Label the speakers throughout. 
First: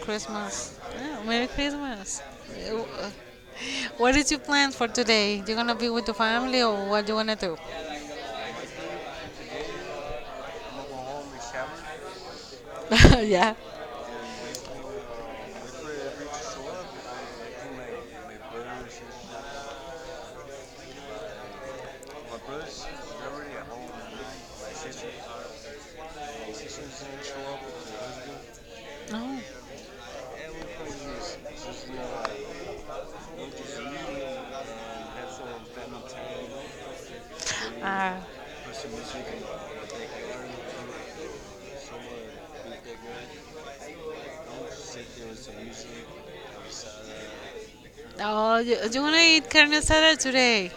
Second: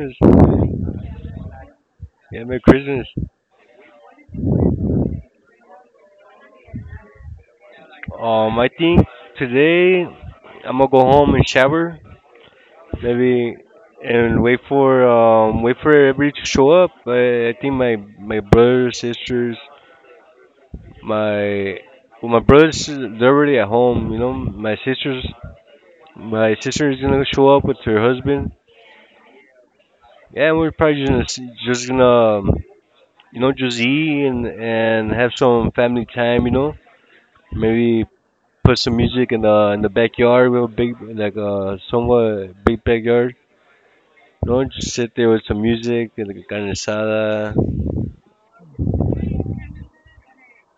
Speaker 1: Christmas. Yeah, Merry Christmas.
Speaker 2: Yeah, Merry Christmas.
Speaker 1: Uh, What did you plan for today? You gonna be with the family or what you wanna do?
Speaker 2: I think today I'm gonna go home and shower, maybe,
Speaker 1: Yeah.
Speaker 2: and wait for everybody to show up. I think my brothers, sisters, my well, my brothers they're already at home. You know, my sisters, my sister is gonna show up with her husband.
Speaker 1: No.
Speaker 2: Yeah, we're probably just gonna just gonna just eat and have some family time. You know, maybe
Speaker 1: Uh,
Speaker 2: put some music in the backyard. We a big, like a somewhat big backyard. You know, just sit there with some music and like a carne asada.
Speaker 1: oh, you wanna eat carne asada today?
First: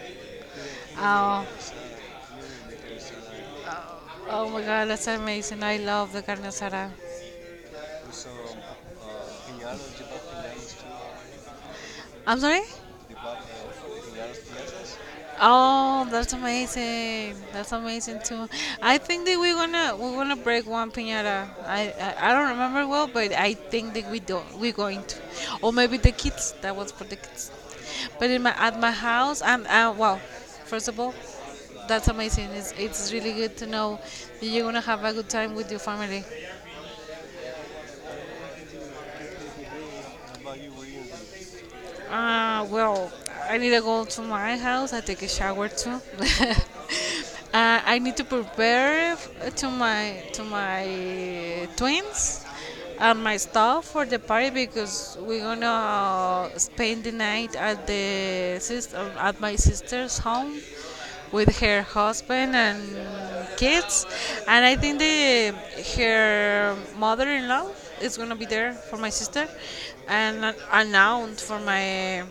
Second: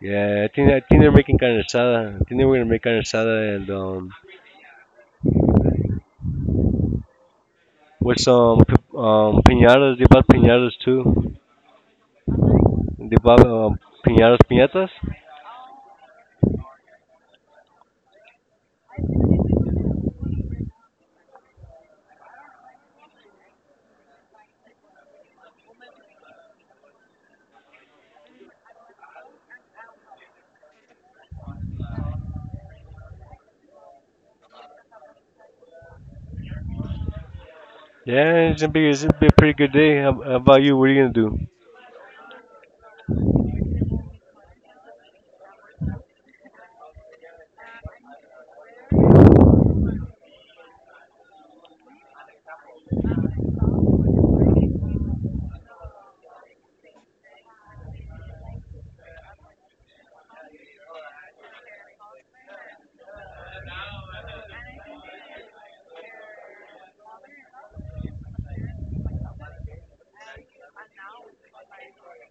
Speaker 2: Yeah, I think they're making
Speaker 1: Oh,
Speaker 2: carne asada. I think they were gonna make carne asada and
Speaker 1: oh my God, that's amazing! I love the carne asada.
Speaker 2: with some piñatas. They bought piñatas too.
Speaker 1: I'm sorry.
Speaker 2: They bought piñatas.
Speaker 1: Oh, that's amazing. That's amazing too. I think that we're gonna break one piñata. I don't remember well, but I think that we do we're going to, or maybe the kids. That was for the kids. But in my at my house, and well, first of all, that's amazing. It's really good to know that you're gonna have a good time with your family.
Speaker 2: Yeah, it's gonna be a pretty good day. How about you? What are you gonna do?
Speaker 1: Well, I need to go to my house. I take a shower too. uh, I need to prepare to my twins and my stuff for the party because we're gonna spend the night at the sister at my sister's home with her husband and kids, and I think the her mother-in-law is gonna be there for my sister, and an aunt for my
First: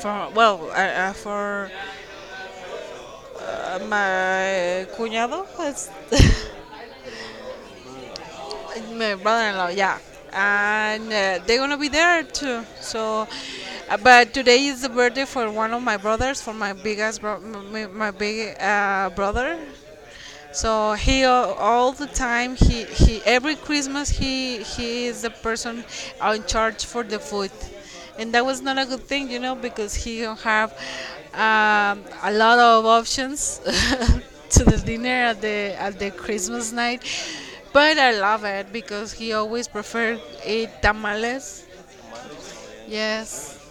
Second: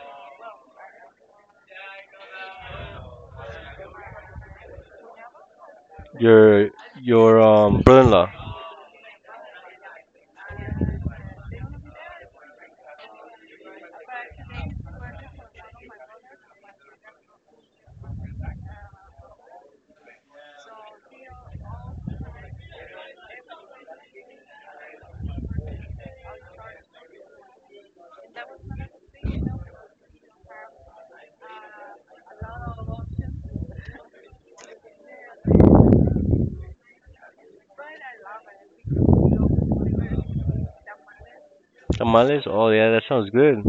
Speaker 1: for well for my cuñado. It's
Speaker 2: Your your brother-in-law.
Speaker 1: my brother-in-law, yeah, and they're gonna be there too. So, but today is the birthday for one of my brothers, for my biggest, my, my big brother. So he all the time he every Christmas he is the person in charge for the food and that was not a good thing, you know, because he don't have a lot of options to the dinner at the Christmas night. But I love it because he always preferred eat tamales.
Speaker 2: Tamales? Oh, yeah, that sounds
Speaker 1: Yes.
Speaker 2: good.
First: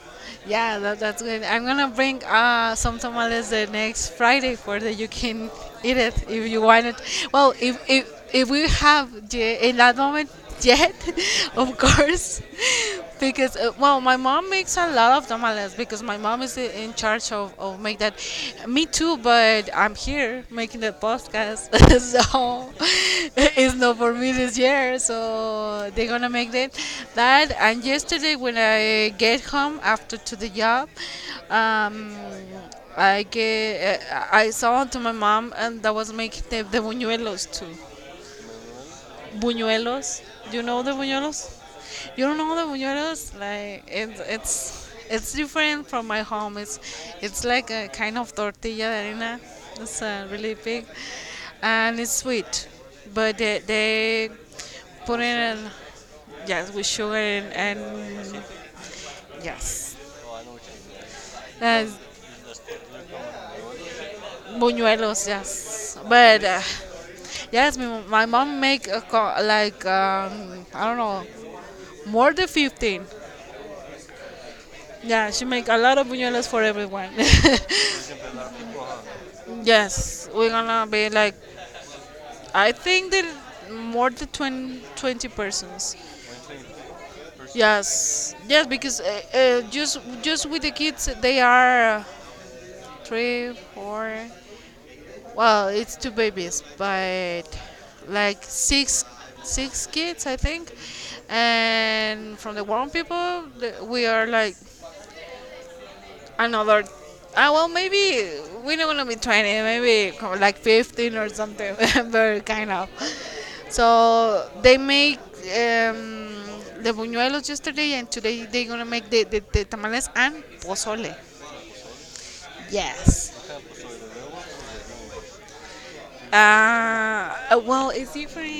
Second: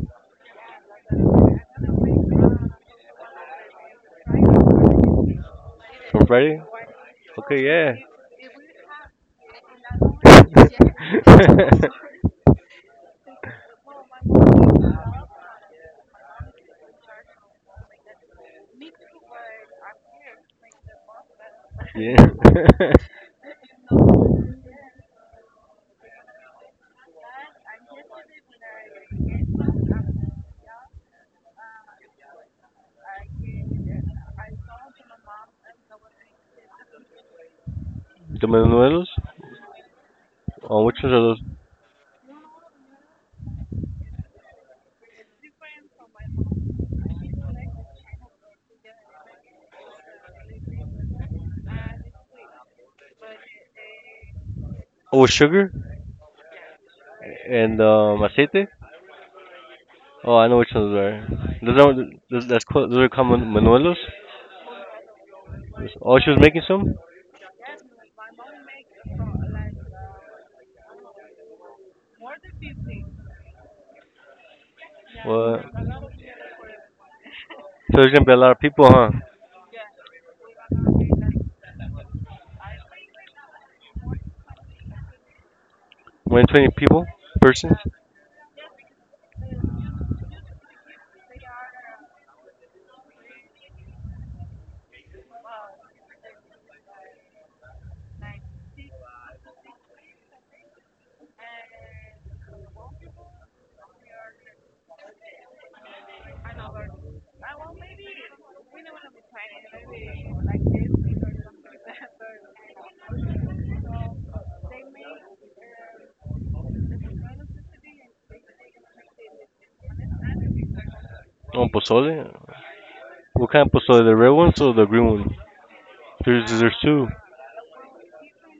Speaker 1: Yeah, that's good. I'm gonna bring some tamales the next Friday for that you can eat it
Speaker 2: From
Speaker 1: if
Speaker 2: Freddy?
Speaker 1: you want it. Well,
Speaker 2: Okay,
Speaker 1: if
Speaker 2: yeah.
Speaker 1: if, if we have the, in that moment yet, of course, because well, my mom makes a lot of tamales because my mom is in charge of make that. Me too, but I'm here making the podcast,
Speaker 2: Yeah.
Speaker 1: so it's not for me this year. So they're gonna make that. That and yesterday when I get home after to the job, um, I get I saw to my mom and that was making the buñuelos too.
Speaker 2: The manuelos?
Speaker 1: Buñuelos. You know
Speaker 2: Oh,
Speaker 1: the
Speaker 2: which ones are those?
Speaker 1: buñuelos? You don't know the buñuelos? Like it's different from my home. It's like a kind of tortilla de harina. It's really big, and it's sweet, but they put
Speaker 2: Oh, with
Speaker 1: in a,
Speaker 2: sugar
Speaker 1: yes with sugar
Speaker 2: and
Speaker 1: and
Speaker 2: aceite?
Speaker 1: yes,
Speaker 2: Oh, I know which ones are. Those
Speaker 1: uh,
Speaker 2: are those, that's called, those are called manuelos.
Speaker 1: buñuelos yes,
Speaker 2: Oh, she was
Speaker 1: but.
Speaker 2: making some.
Speaker 1: Yes, my mom make a, like I don't know, more than 15. Yeah, she
Speaker 2: What?
Speaker 1: make a lot of buñuelos for everyone.
Speaker 2: So there's gonna be a lot of people, huh?
Speaker 1: Yes, we're gonna be like, I think that more than 20, 20 persons.
Speaker 2: More than 20 people, persons.
Speaker 1: Yes, yes, because just with the kids, they are three, four. Well, it's two babies, but like six six kids, I think. And from the grown people, the- we are like another, ah well maybe we don't want to be 20 maybe like 15 or something very kind of, so they make the buñuelos yesterday and today they're gonna make the tamales and pozole.
Speaker 2: On pozole.
Speaker 1: Yes.
Speaker 2: What kind of pozole? The red ones or the green one? There's
Speaker 1: uh,
Speaker 2: two.
Speaker 1: well it's different,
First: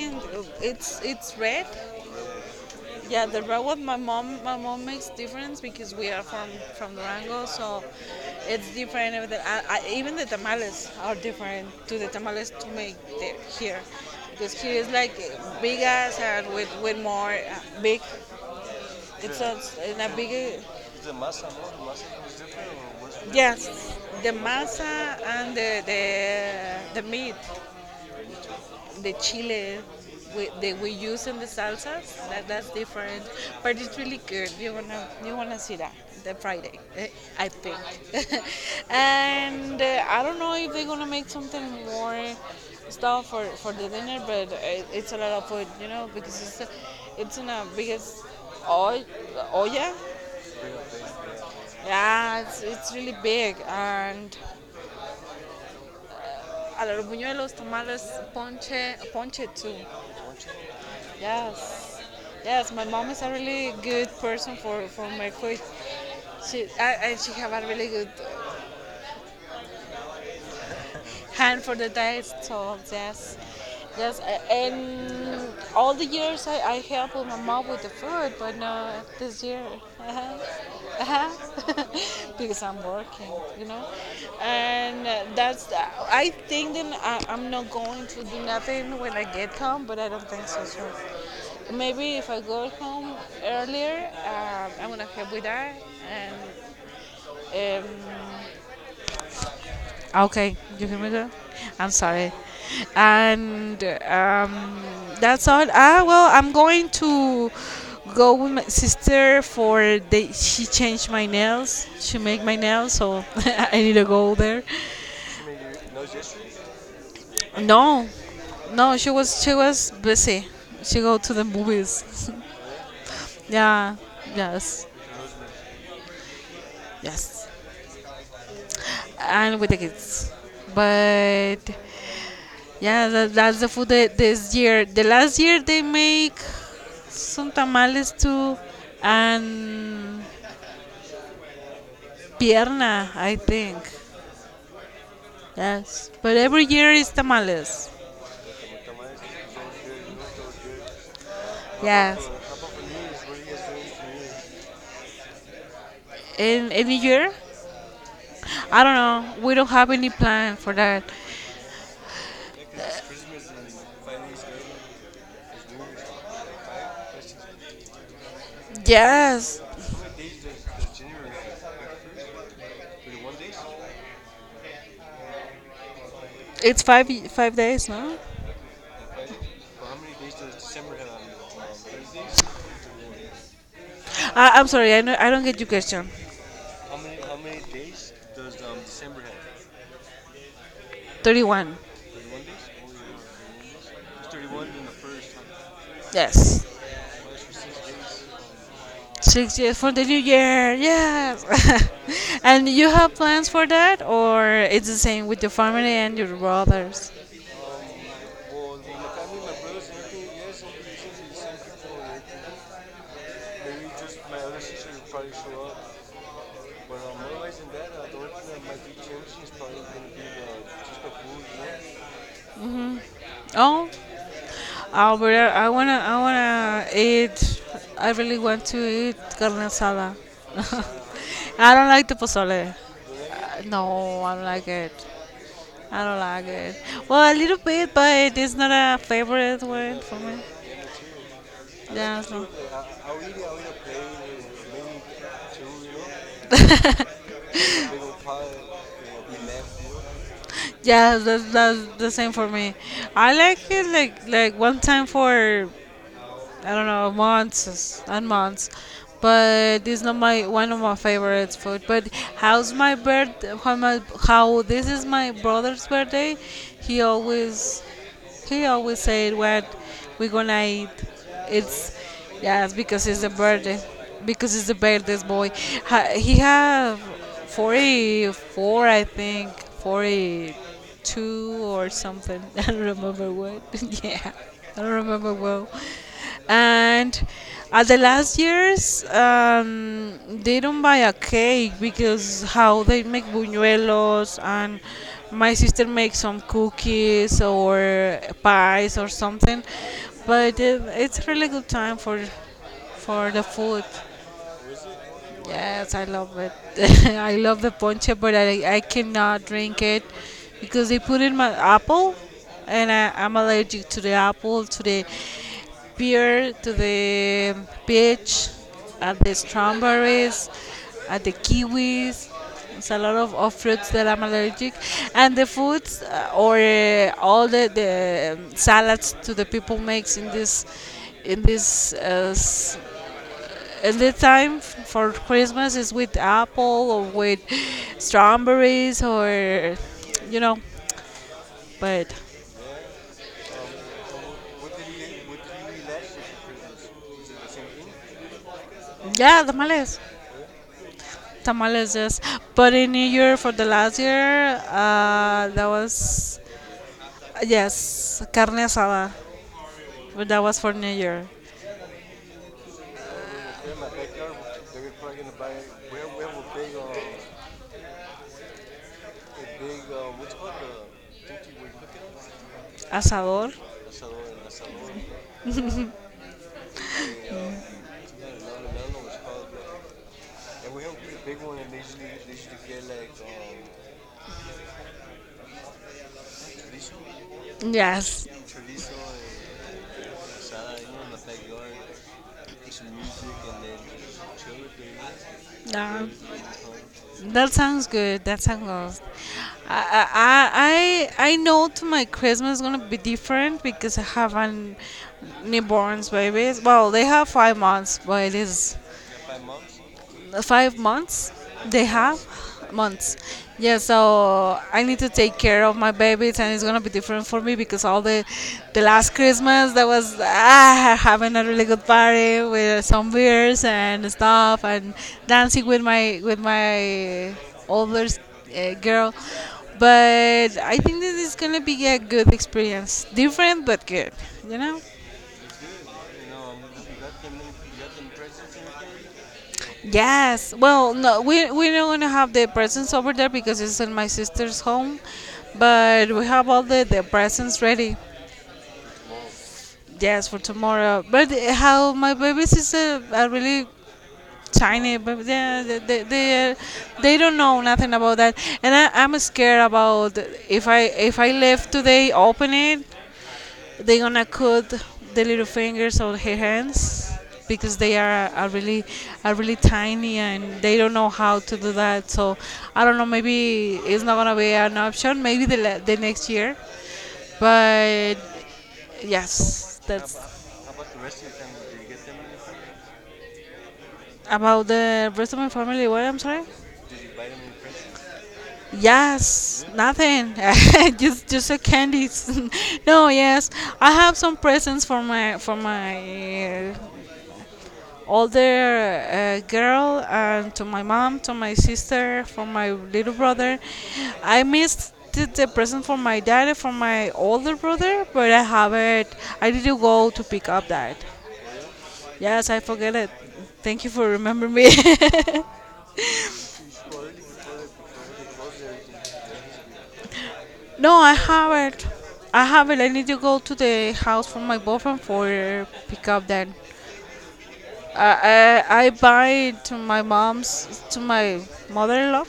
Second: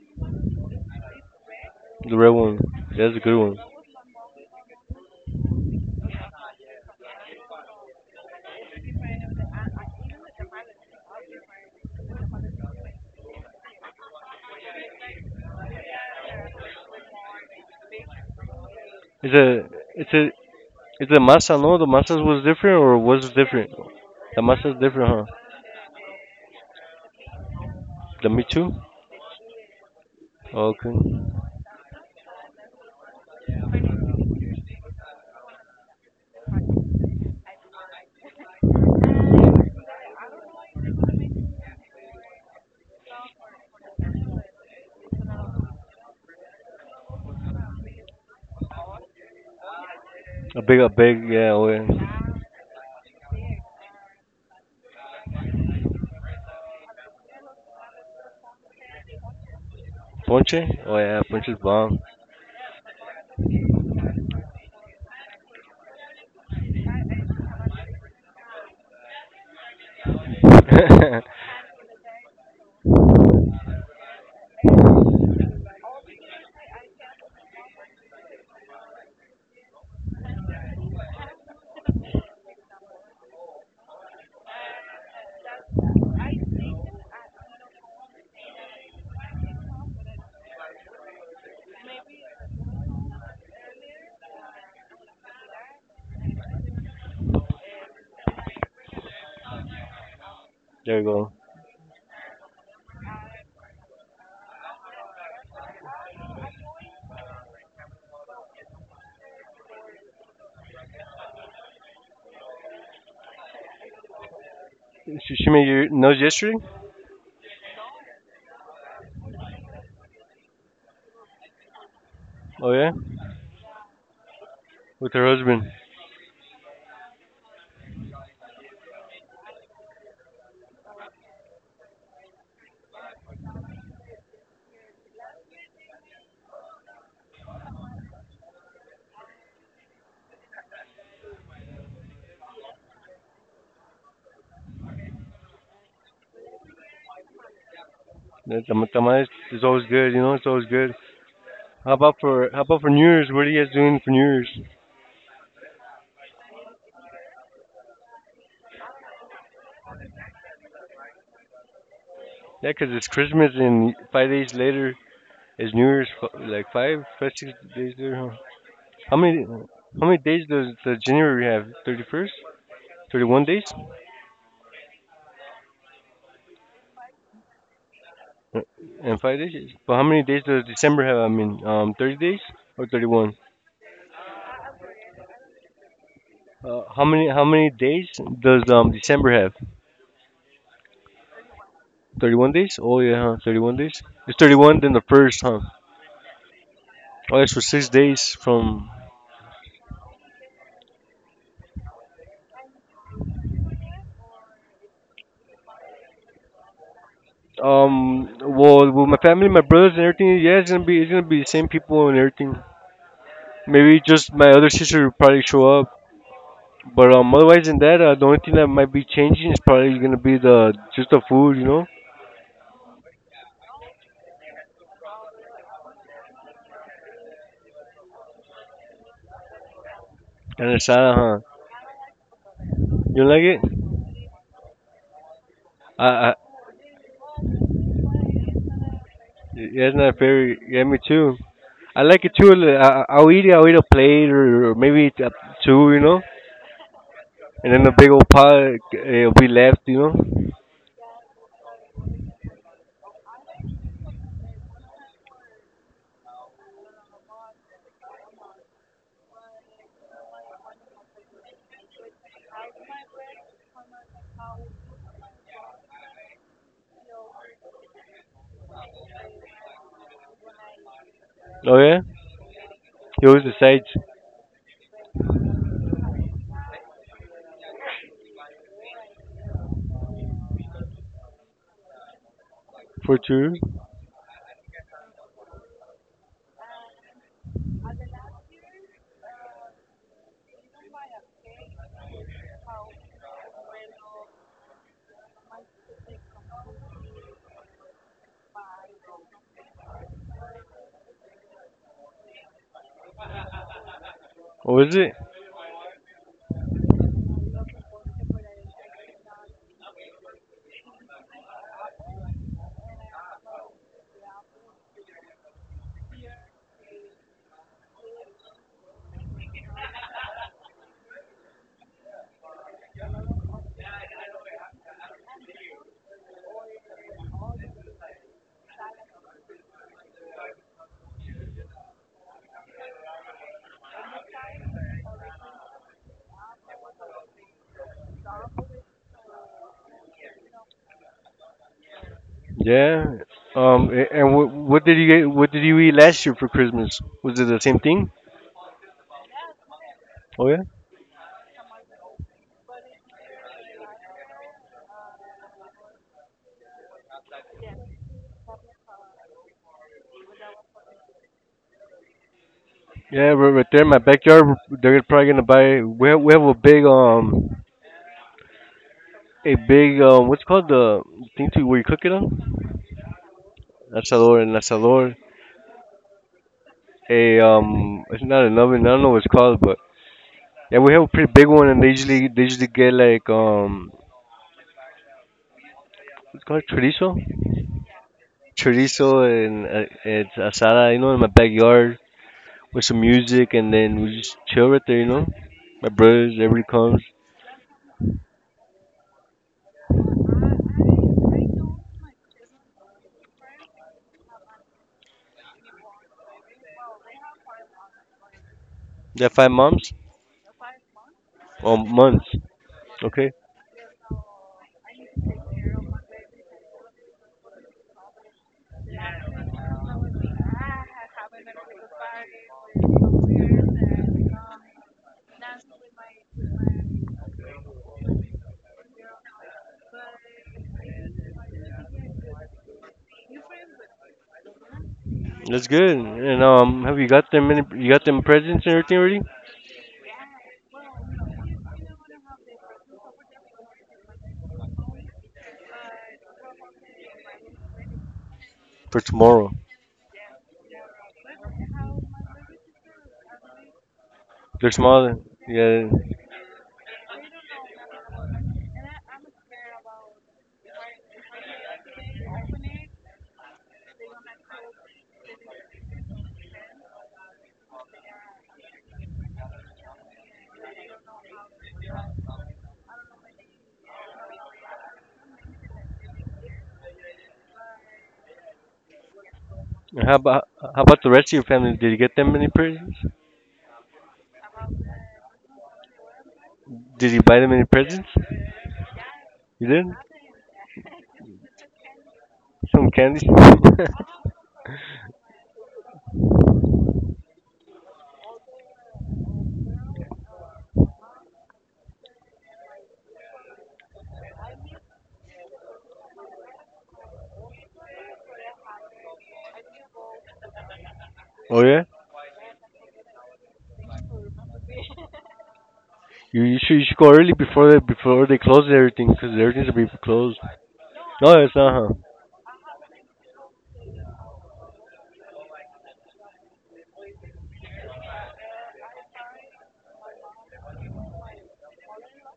Speaker 1: it's red.
Speaker 2: The red one. That's a
Speaker 1: Yeah,
Speaker 2: good
Speaker 1: the
Speaker 2: one.
Speaker 1: bread what my mom makes difference because we are from Durango, so it's different. With the, even the tamales are different to the tamales to make the, here, because here is like big ass and with more big.
Speaker 2: Is
Speaker 1: It's a
Speaker 2: a
Speaker 1: in a
Speaker 2: it's a
Speaker 1: bigger
Speaker 2: is the masa, no? The masas was different or was
Speaker 1: it?
Speaker 2: different?
Speaker 1: Yes, the
Speaker 2: The masa's
Speaker 1: masa
Speaker 2: different, huh?
Speaker 1: and the meat,
Speaker 2: The me too.
Speaker 1: the chile we, that
Speaker 2: Okay.
Speaker 1: we use in the salsas that, that's different, but it's really good. You wanna you wanna see that the Friday eh, I think. And I don't know if they're gonna make something more stuff for the dinner but it, it's a lot of food, you know, because it's a, it's in a biggest oy, olla.
Speaker 2: A big yeah. Oh yeah.
Speaker 1: Yeah it's really big and a lot of buñuelos tamales ponche ponche too.
Speaker 2: Ponche. Oh yeah. Ponche's bomb.
Speaker 1: Yes, yes. My mom is a really good person for my food. She I, and she have a really good
Speaker 2: There
Speaker 1: hand for the diet so yes, yes and all the years I help my mom with the food but no this year. Uh-huh, uh-huh, because I'm working, you know, and that's the- I think then I'm not going to do nothing when I get home but I don't think so soon, maybe if I go home earlier I'm gonna help with that and um, okay, you hear
Speaker 2: you
Speaker 1: me, girl?
Speaker 2: go.
Speaker 1: I'm sorry. And that's all. Ah, well, I'm going to go with my sister for the. She changed my nails. She make my nails, so I need to go there.
Speaker 2: She made your nose yesterday.
Speaker 1: No, no, she was busy. She go to the movies.
Speaker 2: Oh yeah.
Speaker 1: Yeah, yes,
Speaker 2: With her husband.
Speaker 1: yes, and with the kids. But yeah, that's the food that this year. The last year they make some tamales too and pierna, I think. Yes, but every year is tamales.
Speaker 2: That's The tamales is always good. You know it's always good. How about
Speaker 1: Yes.
Speaker 2: for how about for New Year's? What are you guys doing for New Year's?
Speaker 1: In any year? I don't know. We don't have any plan for that.
Speaker 2: Yeah, 'cause it's Christmas and 5 days later is New Year's. Like 6 days later, huh? How many
Speaker 1: Yes,
Speaker 2: how many days does the January have? 31st, 31 days.
Speaker 1: it's 5, 5 days, no?
Speaker 2: Uh, and 5 days. But how many days does December have? I mean, 30 days or 31?
Speaker 1: I'm sorry. I know, I don't get your question.
Speaker 2: How many days does December have?
Speaker 1: 31.
Speaker 2: 31 days. Oh yeah, huh? 31 days. It's 31 then the first, huh?
Speaker 1: Yes.
Speaker 2: Oh, that's for 6 days from.
Speaker 1: 6 years for the new year, yes. And you have plans for that, or it's the same with your family and your brothers?
Speaker 2: Um. Well, with my family, my brothers, and everything. Yeah, it's gonna be the same people and everything. Maybe just my other sister will probably show up. But otherwise than that, the only thing that might be changing is probably gonna be the just the food,
Speaker 1: Oh, Alberta, I wanna eat. I really want to eat carne asada.
Speaker 2: and the salad, huh?
Speaker 1: I don't like the pozole.
Speaker 2: You like it?
Speaker 1: No, I don't like it. I don't
Speaker 2: I
Speaker 1: like it. Well, a little bit, but it's not a favorite
Speaker 2: yeah, it's
Speaker 1: one
Speaker 2: not
Speaker 1: for me.
Speaker 2: fair. Yeah, me too. I
Speaker 1: Yeah,
Speaker 2: like it
Speaker 1: so.
Speaker 2: too. I'll eat it. I'll eat a plate or maybe two, you know, and then the big old pot it'll be left.
Speaker 1: Yeah, that's the same for me. I like it like one time for I don't know, months and months. But this is not my one of my favorite food. But how's my birth? How, my, how this is my brother's birthday? He always he always said what we're gonna eat.
Speaker 2: Oh yeah,
Speaker 1: It's yes because it's
Speaker 2: he
Speaker 1: the
Speaker 2: always
Speaker 1: birthday,
Speaker 2: decides
Speaker 1: because it's the birthday's boy. He have 44, I think, 42 or something. I don't
Speaker 2: for
Speaker 1: remember
Speaker 2: two.
Speaker 1: what. Yeah, I don't remember well. And at the last years, they don't buy a cake because how they make buñuelos and my sister makes some cookies or pies or something. But it's really good time for the food.
Speaker 2: Or is it?
Speaker 1: Yes, I love it. I love the ponche, but I cannot drink it because they put in my apple, and I'm allergic to the apple, to the pear, to the peach, at the strawberries, at the kiwis. It's a lot of fruits that I'm allergic, and the foods or all the salads to the people makes in this and the time for Christmas is with apple or with strawberries or you know. But
Speaker 2: Yeah. And what did you get? What did you eat last year for Christmas? Was it the same thing?
Speaker 1: yeah, tamales,
Speaker 2: Oh yeah?
Speaker 1: tamales, yes. But in New Year for the last year, that was yes, carne asada. But that was for New Year,
Speaker 2: Yeah, right there in my backyard, they're probably gonna buy. We have a big what's it called, the thing to where you cook it on?
Speaker 1: asador.
Speaker 2: Asador, an asador. A It's not an oven. I don't know what it's called, but yeah, we have a pretty big one, and they usually get like what's it called, chorizo,
Speaker 1: Yes.
Speaker 2: and it's asada. You know, in my backyard with some music, and then we just chill right there. You know, my
Speaker 1: Yeah.
Speaker 2: brothers, everybody comes.
Speaker 1: That sounds good. That sounds good. I know to my Christmas is gonna be different because I have an newborns babies. Well, they have 5 months, but it is
Speaker 2: Yeah, five moms,
Speaker 1: 5 months they have
Speaker 2: months.
Speaker 1: months.
Speaker 2: Okay.
Speaker 1: Yeah, so I need to take care of my babies and it's gonna be different for me because all the last Christmas that was ah, having a really good party with some beers and stuff and dancing with my older girl, but I think this is gonna be a good experience different but good, you know.
Speaker 2: That's good. And have you got them any? You got them presents and everything ready
Speaker 1: Yes. Well, no, we don't wanna have the presents over there because it's in my sister's home, but we have all the presents ready.
Speaker 2: for tomorrow?
Speaker 1: Yes, for tomorrow. But how my babies is a really
Speaker 2: They're
Speaker 1: tiny,
Speaker 2: smaller.
Speaker 1: but they they
Speaker 2: Yeah.
Speaker 1: they, they they don't know nothing about that, and I'm scared about if I leave today, open it, they're gonna cut the little fingers of her hands because they are really tiny and they don't know how to do that. So I don't know. Maybe it's not gonna be an option. Maybe the the next year, but yes,
Speaker 2: And How
Speaker 1: that's
Speaker 2: about how about the rest of your family? Did you get them any presents?
Speaker 1: about the rest of my family. What I'm sorry.
Speaker 2: Did you buy them any presents? You
Speaker 1: Yes, really?
Speaker 2: did?
Speaker 1: Nothing. Just a candies.
Speaker 2: Some
Speaker 1: No,
Speaker 2: candy?
Speaker 1: yes, I have some presents for my older girl and to my mom, to my sister, for my little brother. I missed the present for my dad and for my older brother, but I haven't. I didn't go to pick up that.
Speaker 2: Oh yeah.
Speaker 1: Yes, I forget it. Thank you for remembering me.
Speaker 2: You should go early before they close everything because everything's gonna be closed.
Speaker 1: No, I
Speaker 2: No, it's not. Huh?
Speaker 1: haven't. I haven't. I need to go to the house for my boyfriend for pick up that. I buy to my mom's to my mother-in-law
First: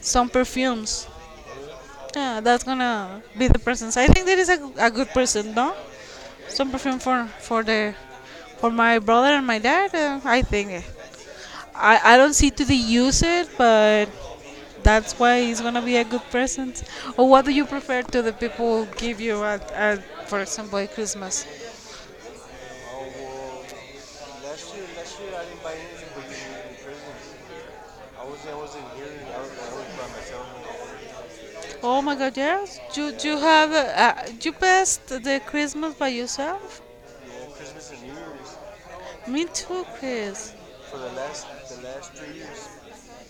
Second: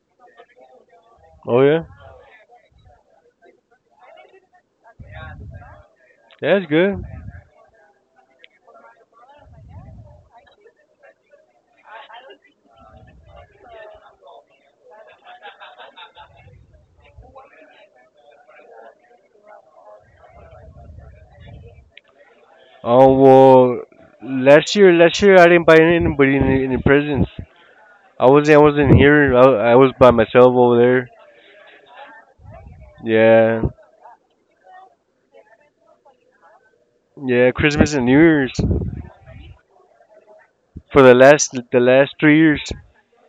Speaker 1: some perfumes.
Speaker 2: Oh yeah.
Speaker 1: Yeah, that's gonna be the presents. I think that is a, a good present, no?
Speaker 2: That's
Speaker 1: Some perfume
Speaker 2: good.
Speaker 1: for the for my brother and my dad. I think I don't see to the use it, but that's why it's gonna be a good present. Or what do you prefer to the people give you at for example at Christmas?
Speaker 2: Oh, well, last year I didn't buy anybody any presents. I wasn't here. I was by myself over there.
Speaker 1: Oh my God, yes, you
Speaker 2: Yeah,
Speaker 1: have you passed the Christmas by yourself.
Speaker 2: yeah, Christmas and New Year's
Speaker 1: Me too, Chris.
Speaker 2: for the last 3 years.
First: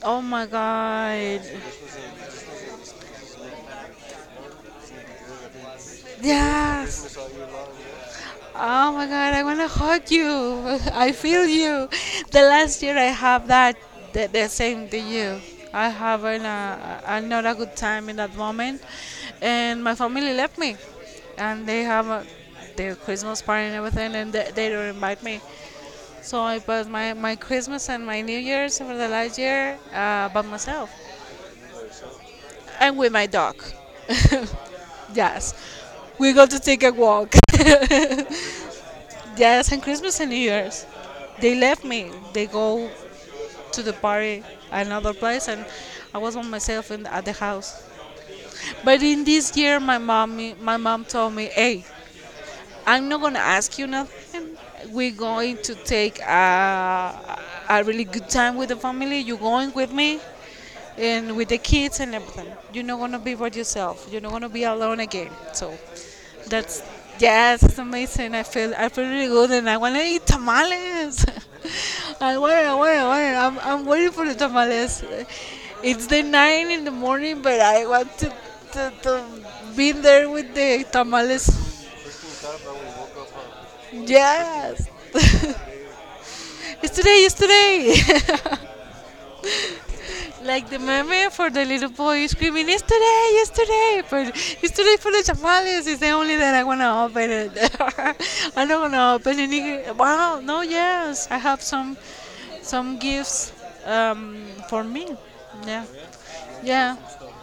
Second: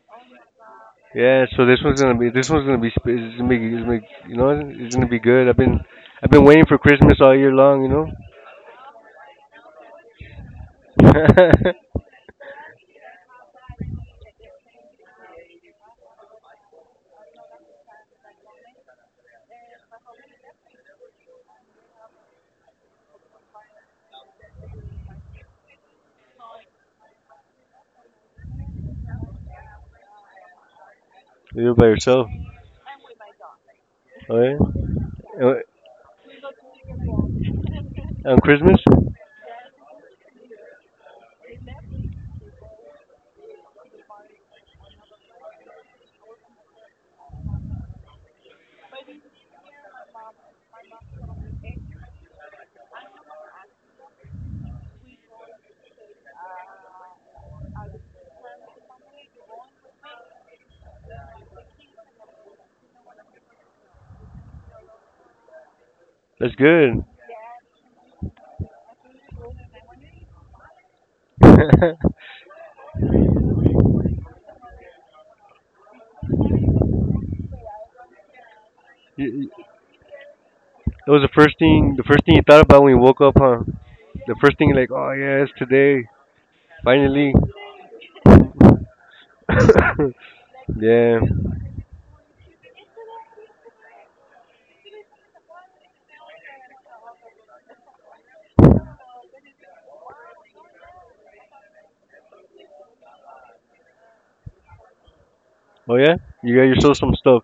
Speaker 1: Oh my God,
Speaker 2: Yeah, so this one's gonna be it's gonna be good. I've been waiting for
Speaker 1: yes.
Speaker 2: Christmas all year long.
Speaker 1: Oh my god, I wanna hug you. I feel you. The last year I have that the same to you. I have a not a good time in that moment, and my family left me, and they have their Christmas party and everything, and they don't invite me. So I passed my Christmas and my New Year's for the last year by myself
Speaker 2: You're by yourself.
Speaker 1: and with my dog.
Speaker 2: Oh yeah,
Speaker 1: Yes,
Speaker 2: Uh,
Speaker 1: we got to take a walk.
Speaker 2: on Christmas.
Speaker 1: Yes, and Christmas and New Year's. They left me. They go to the party another place, and I was by myself at the house. But in this year, my mom told me, "Hey, I'm not gonna ask you nothing. We're going to take a really good time with the family. You're going with me and with the kids and everything. You're not gonna be by yourself. You're not gonna be alone again. So
Speaker 2: That's
Speaker 1: that's
Speaker 2: good.
Speaker 1: yes, it's amazing. I feel really good and I wanna eat tamales. I want I'm waiting for the tamales. It's the nine in the morning but I want to
Speaker 2: You- you-
Speaker 1: be there with the
Speaker 2: that was the first
Speaker 1: tamales.
Speaker 2: thing the first thing you thought about when you woke up, huh? The first thing,
Speaker 1: Yes.
Speaker 2: like, oh yeah, it's today
Speaker 1: Yesterday,
Speaker 2: finally.
Speaker 1: yesterday. Like the
Speaker 2: Yeah.
Speaker 1: meme for the little boy screaming, yesterday, yesterday. But yesterday for the tamales is the only that I want to open it. I don't want to open any. Wow, no, yes. I have some gifts for me. Yeah.
Speaker 2: Oh yeah, you got yourself
Speaker 1: Yeah.
Speaker 2: some stuff.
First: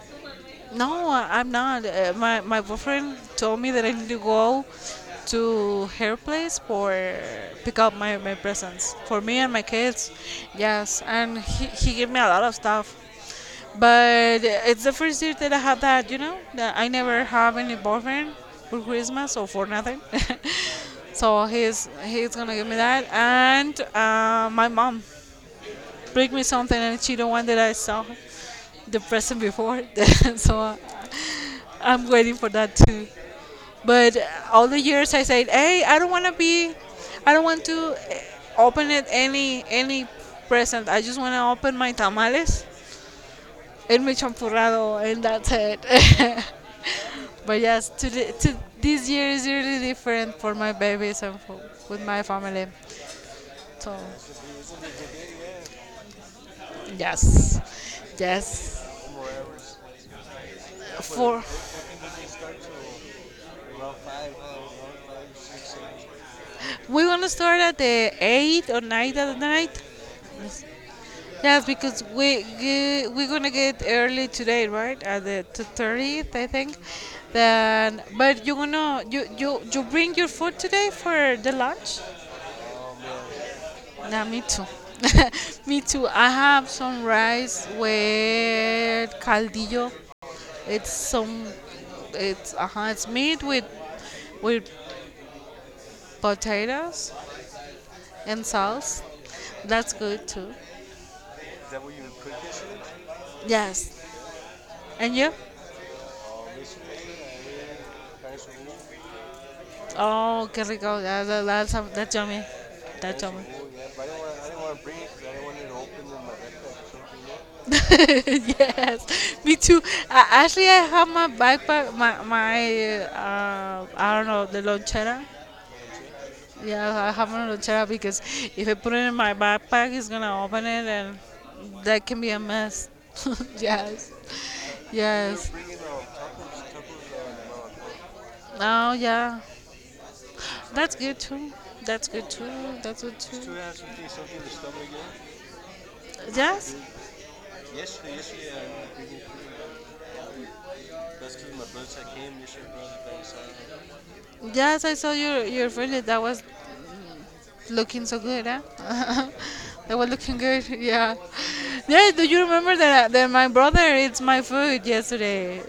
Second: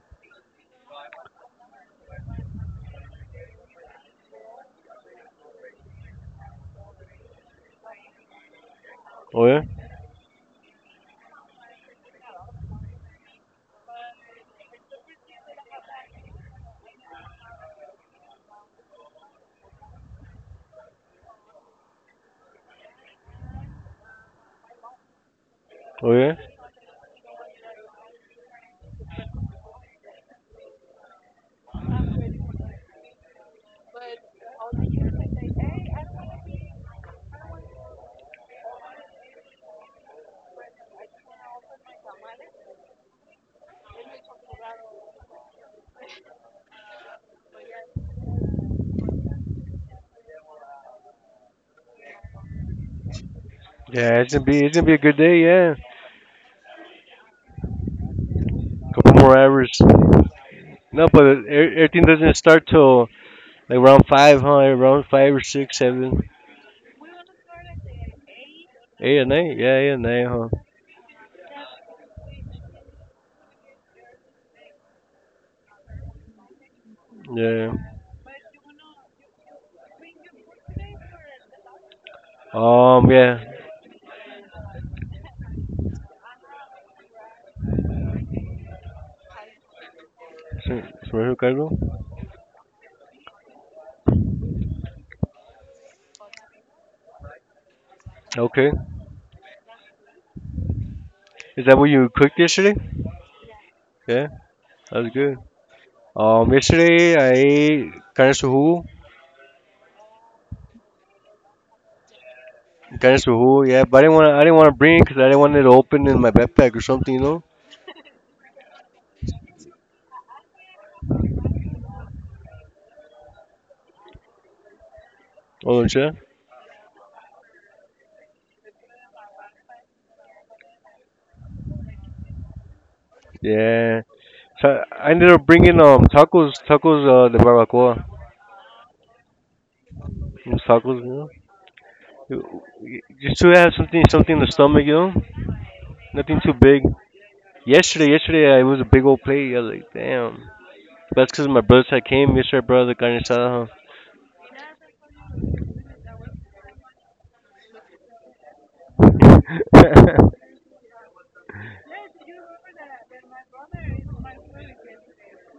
Speaker 1: No, I'm not. My boyfriend told me that I need to go to her place for pick up my presents for me
Speaker 2: Oh
Speaker 1: and
Speaker 2: yeah.
Speaker 1: my kids. Yes, and he gave me a lot of stuff. But it's the first year that I have that, you know, that I never have any boyfriend for Christmas or for nothing. So he's gonna give me that, and my mom
Speaker 2: Oh
Speaker 1: bring
Speaker 2: yeah,
Speaker 1: me something and she the one that I saw the person before. So I'm waiting for that too. But all the years I said, hey, I don't want to be, I don't want to open it any present. I just want to open my tamales and my champurrado and that's it. But yes, to, the, to this year is really different for my babies and for, with my family. So
Speaker 2: yeah. It's gonna be a good day. Yeah,
Speaker 1: yes, yes,
Speaker 2: couple more hours. No, but
Speaker 1: for
Speaker 2: everything doesn't start till like around five, huh? Around five or six, seven,
Speaker 1: we're gonna start at the eight or nine
Speaker 2: eight at
Speaker 1: at
Speaker 2: night. Yeah,
Speaker 1: night.
Speaker 2: eight at night, huh?
Speaker 1: Yes, because we're gonna get early today, right? At the 30th, I think.
Speaker 2: Yeah.
Speaker 1: Then, but you bring your food today for the lunch?
Speaker 2: Yeah.
Speaker 1: Nah, me too. Me too. I have some rice with caldillo. It's
Speaker 2: So- so
Speaker 1: some
Speaker 2: cargo.
Speaker 1: it's meat with potatoes and
Speaker 2: Okay.
Speaker 1: sauce. That's good too.
Speaker 2: Is that what you cooked yesterday?
Speaker 1: Yes.
Speaker 2: Yeah, that
Speaker 1: And
Speaker 2: was
Speaker 1: you?
Speaker 2: good. Yesterday I ate
Speaker 1: Oh, qué rico. That's yummy. That's
Speaker 2: carne
Speaker 1: yummy.
Speaker 2: suhu. Yeah, but I didn't want to. I didn't want to bring because I didn't want it open in my backpack or something.
Speaker 1: Yes, me too. I, actually, I have my backpack, my I don't know the lonchera.
Speaker 2: Oh, yeah.
Speaker 1: Yeah, I have my lonchera because if I put it in my backpack, it's gonna open it, and that can be a mess.
Speaker 2: Yeah.
Speaker 1: Yes,
Speaker 2: So I ended
Speaker 1: yes.
Speaker 2: up bringing tacos, the barbacoa,
Speaker 1: Oh yeah,
Speaker 2: those
Speaker 1: that's
Speaker 2: tacos, you
Speaker 1: good
Speaker 2: know,
Speaker 1: too. That's good too. That's good
Speaker 2: Just
Speaker 1: too.
Speaker 2: to have something in the stomach,
Speaker 1: Yeah?
Speaker 2: nothing too
Speaker 1: Yes,
Speaker 2: big. Yesterday, it was a big old plate. I was like, damn. That's because my brother side came yesterday, bro. The carne asada, huh?
Speaker 1: yes, I saw your friend that was looking so good, huh? That was looking good. yeah. Yeah, do you remember that that my brother eats my food yesterday?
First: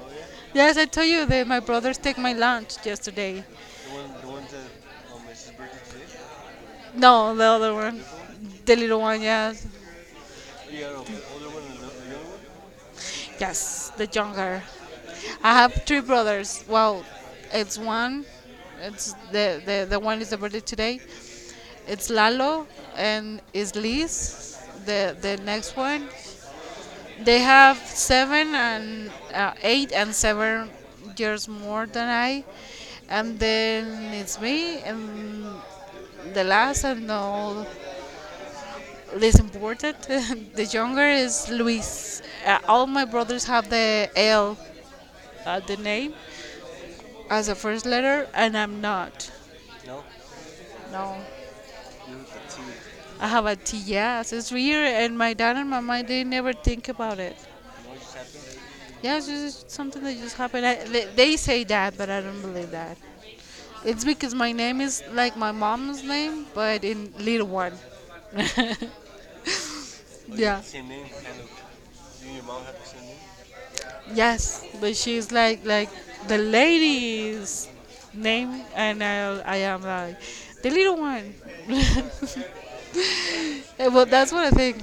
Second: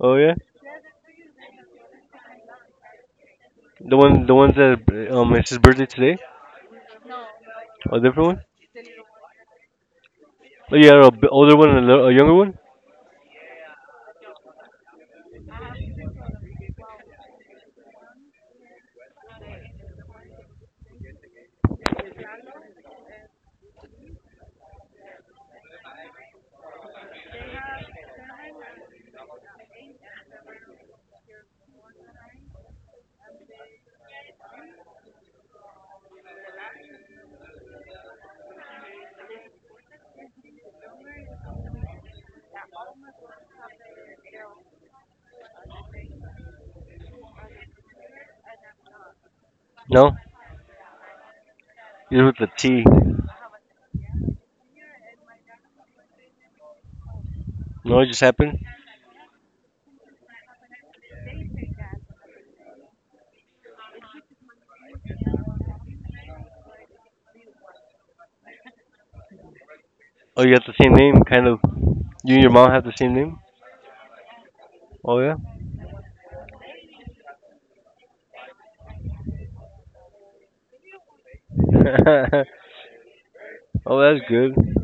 Speaker 2: Oh yeah,
Speaker 1: Yes, I told you that my brothers take my lunch yesterday.
Speaker 2: the one, the ones that it's his birthday today.
Speaker 1: No, the other
Speaker 2: A
Speaker 1: one,
Speaker 2: different one?
Speaker 1: the little one, yeah.
Speaker 2: Oh yeah, a older one and a, little, a younger one.
Speaker 1: Yes, the younger. I have three brothers. Well, it's one. It's the one is the birthday today. It's Lalo and is Liz. The next one. They have seven and 8 and 7 years more than I, and then it's me and the last and all is important. The younger is Luis. All my brothers have the L the name as a first letter, and I'm not.
Speaker 2: No,
Speaker 1: No.
Speaker 2: you're with the T.
Speaker 1: I have a T, yes. It's weird, and my dad and my mom, they never think about it.
Speaker 2: No, it just happened.
Speaker 1: Yeah, it's just something that just happened. They say that, but I don't believe that. It's because my name is like my mom's name, but in little one.
Speaker 2: Oh, you
Speaker 1: Yeah.
Speaker 2: got the same name, kind of. You and your mom have the same name.
Speaker 1: Yes, but
Speaker 2: Oh
Speaker 1: she's
Speaker 2: yeah.
Speaker 1: like the lady's name, and I am like the little one. Eh,
Speaker 2: Oh,
Speaker 1: well,
Speaker 2: that's
Speaker 1: that's what I
Speaker 2: good.
Speaker 1: think.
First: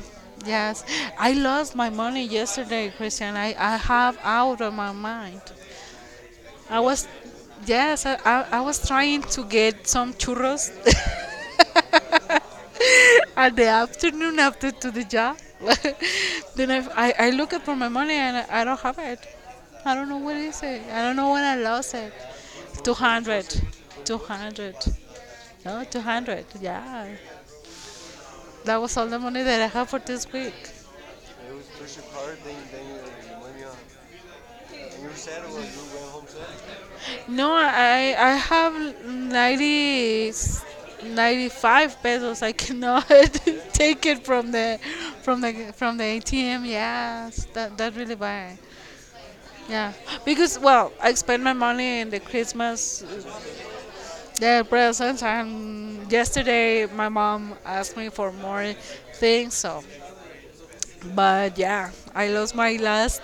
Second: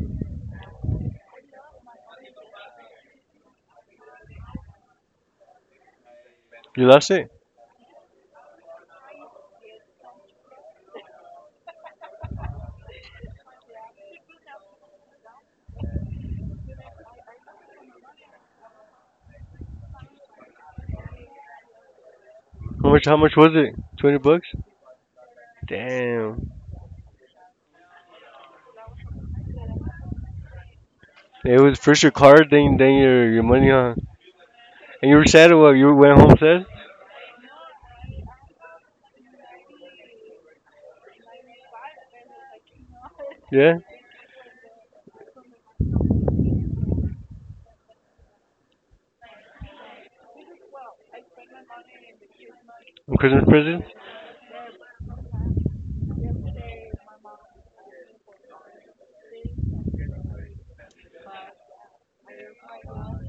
Speaker 1: Yes, I lost my money yesterday, Christian. I have out of my mind. I
Speaker 2: You
Speaker 1: was
Speaker 2: lost it?
Speaker 1: yes, I was trying to get some churros at the afternoon after to the job. Then I look at for my money and I don't have it. I don't know what is it. I don't know when I lost it.
Speaker 2: How much? How much
Speaker 1: 200.
Speaker 2: was it? $20?
Speaker 1: 200. No, 200.
Speaker 2: Damn.
Speaker 1: Yeah. That was all the money that I have for this week.
Speaker 2: It was first your card, then your money, huh? And you were sad or what? You went home sad?
Speaker 1: No, I have 90 95 pesos. I cannot
Speaker 2: Yeah.
Speaker 1: take it from the from the from the ATM. Yes, that that really bad. Yeah, because well, I spend my money in the Christmas
Speaker 2: On Christmas presents?
Speaker 1: yeah, presents, and yesterday my mom asked me for more things. So, but yeah, I lost my last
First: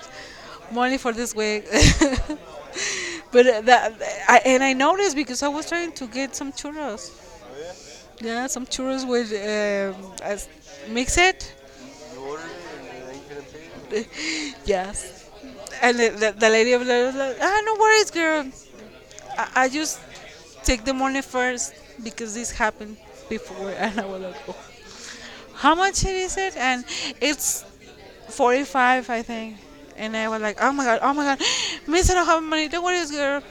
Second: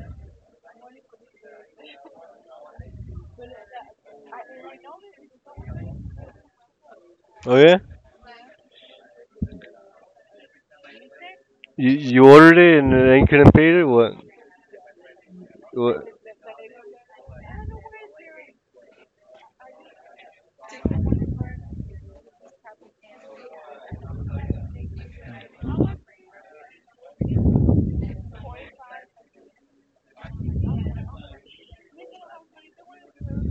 Speaker 1: money for this week. But that I, and I noticed because I was trying to get some churros.
Speaker 2: Oh yeah.
Speaker 1: Yeah, some churros with as mix it.
Speaker 2: You ordered it and then you couldn't pay it. What?
Speaker 1: Yes, and
Speaker 2: What?
Speaker 1: the lady was like, "Ah, no worries, girl. I just take the money first because this happened before." And I was like, oh, how much it is it? And it's 45, I think. And I was like, oh my god, miss, I don't have money. Don't worry, girl.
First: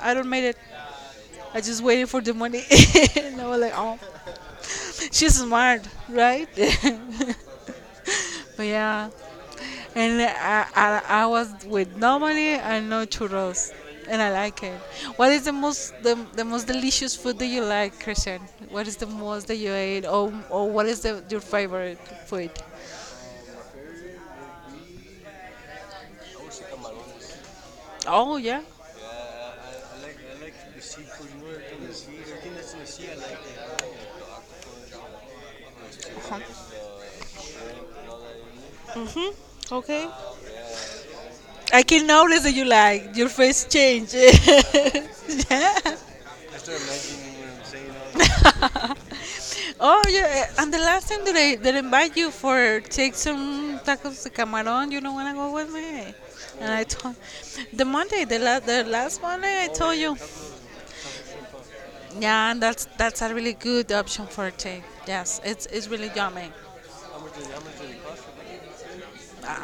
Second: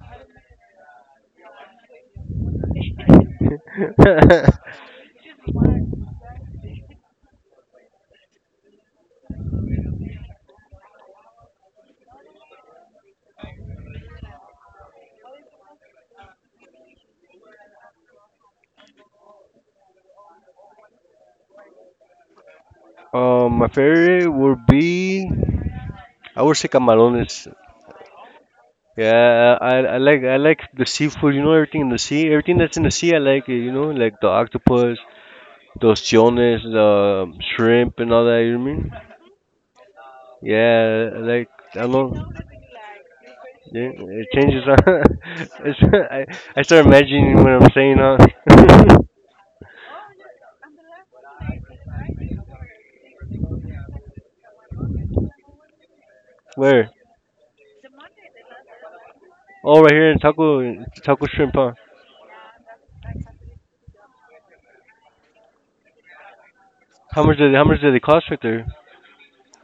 Speaker 1: I don't made it. I just waited for the money. And I was like, oh, she's smart, right? But yeah, and I was with no money and no churros, and I like it. What is the most the most delicious food that you like, Christian? What is the most that you ate, or what is the, your favorite food?
Speaker 2: My favorite would be, I would say, camarones.
Speaker 1: Oh yeah,
Speaker 2: Yeah, I like the seafood. You know, everything in the sea. Everything that's in the sea, I like it. You know, like the octopus, the ostiones, the shrimp, and all that. You know what I mean?
Speaker 1: okay.
Speaker 2: Yeah, like
Speaker 1: I
Speaker 2: I
Speaker 1: can
Speaker 2: love.
Speaker 1: notice that you like your face
Speaker 2: Yeah,
Speaker 1: change.
Speaker 2: it changes. it's,
Speaker 1: Yeah.
Speaker 2: I I start imagining what I'm saying. Huh?
Speaker 1: Oh yeah, eh, and the last time that I invite you for take some tacos de camarón, you don't wanna go with me. And I
Speaker 2: Where?
Speaker 1: told the Monday, the last Monday, I
Speaker 2: Oh, right
Speaker 1: told
Speaker 2: here
Speaker 1: you.
Speaker 2: in taco shrimp. Huh?
Speaker 1: Yeah, and that's a really good option for take. Yes, it's really yummy.
Speaker 2: How much did they cost right there?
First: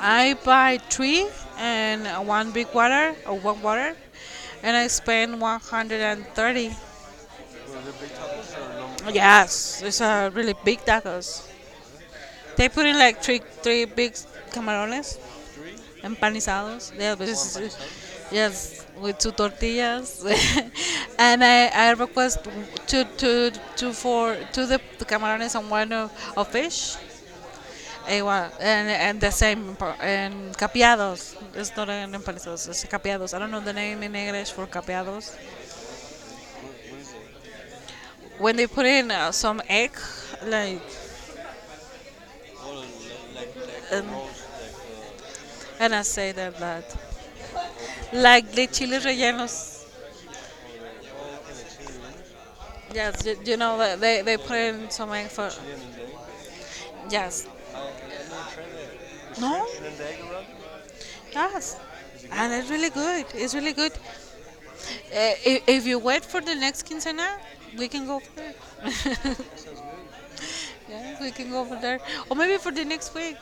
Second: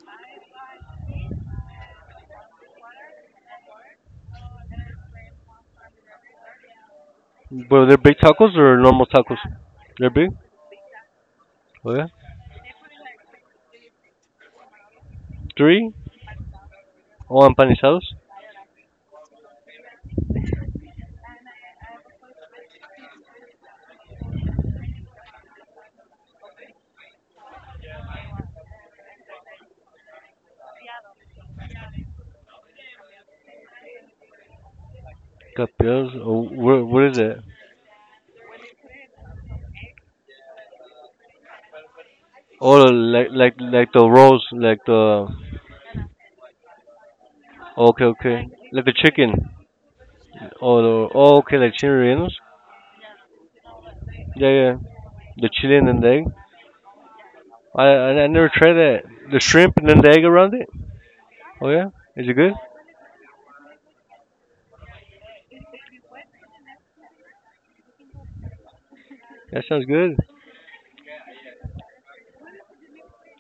Speaker 1: I buy three and one big water or one water, and I spend 130.
Speaker 2: But they're big tacos or normal tacos?
Speaker 1: Yes, it's
Speaker 2: They're
Speaker 1: a
Speaker 2: big.
Speaker 1: really big tacos.
Speaker 2: Oh yeah.
Speaker 1: They put in like three big camarones
Speaker 2: Three.
Speaker 1: empanizados. Yeah, but
Speaker 2: Oh,
Speaker 1: it's-
Speaker 2: empanizados.
Speaker 1: yes, with two tortillas. And I request two for two the camarones and one of fish. Eh, well, and and capeados. It's not an empanizados. It's capeados. I don't know the name in English for capeados.
Speaker 2: Capias. Oh, what is it?
Speaker 1: When they put in some egg, like
Speaker 2: Oh, like
Speaker 1: and,
Speaker 2: the rolls, like the.
Speaker 1: and I say that that
Speaker 2: Oh, okay,
Speaker 1: like
Speaker 2: okay.
Speaker 1: the
Speaker 2: Like the
Speaker 1: chili
Speaker 2: chicken.
Speaker 1: rellenos.
Speaker 2: Oh, okay, like chicken rellenos.
Speaker 1: Yes, you know they
Speaker 2: Yeah,
Speaker 1: put
Speaker 2: yeah.
Speaker 1: in some egg
Speaker 2: The
Speaker 1: for
Speaker 2: chicken and the egg.
Speaker 1: yes
Speaker 2: I never tried that. The
Speaker 1: no,
Speaker 2: shrimp and then the egg around it. Oh
Speaker 1: yes.
Speaker 2: yeah, is it
Speaker 1: And
Speaker 2: good?
Speaker 1: it's really good. It's really good. If you wait for the next quinceañera, we can go for there.
Speaker 2: That sounds good
Speaker 1: Yeah, we can go for there. Or maybe for the next week.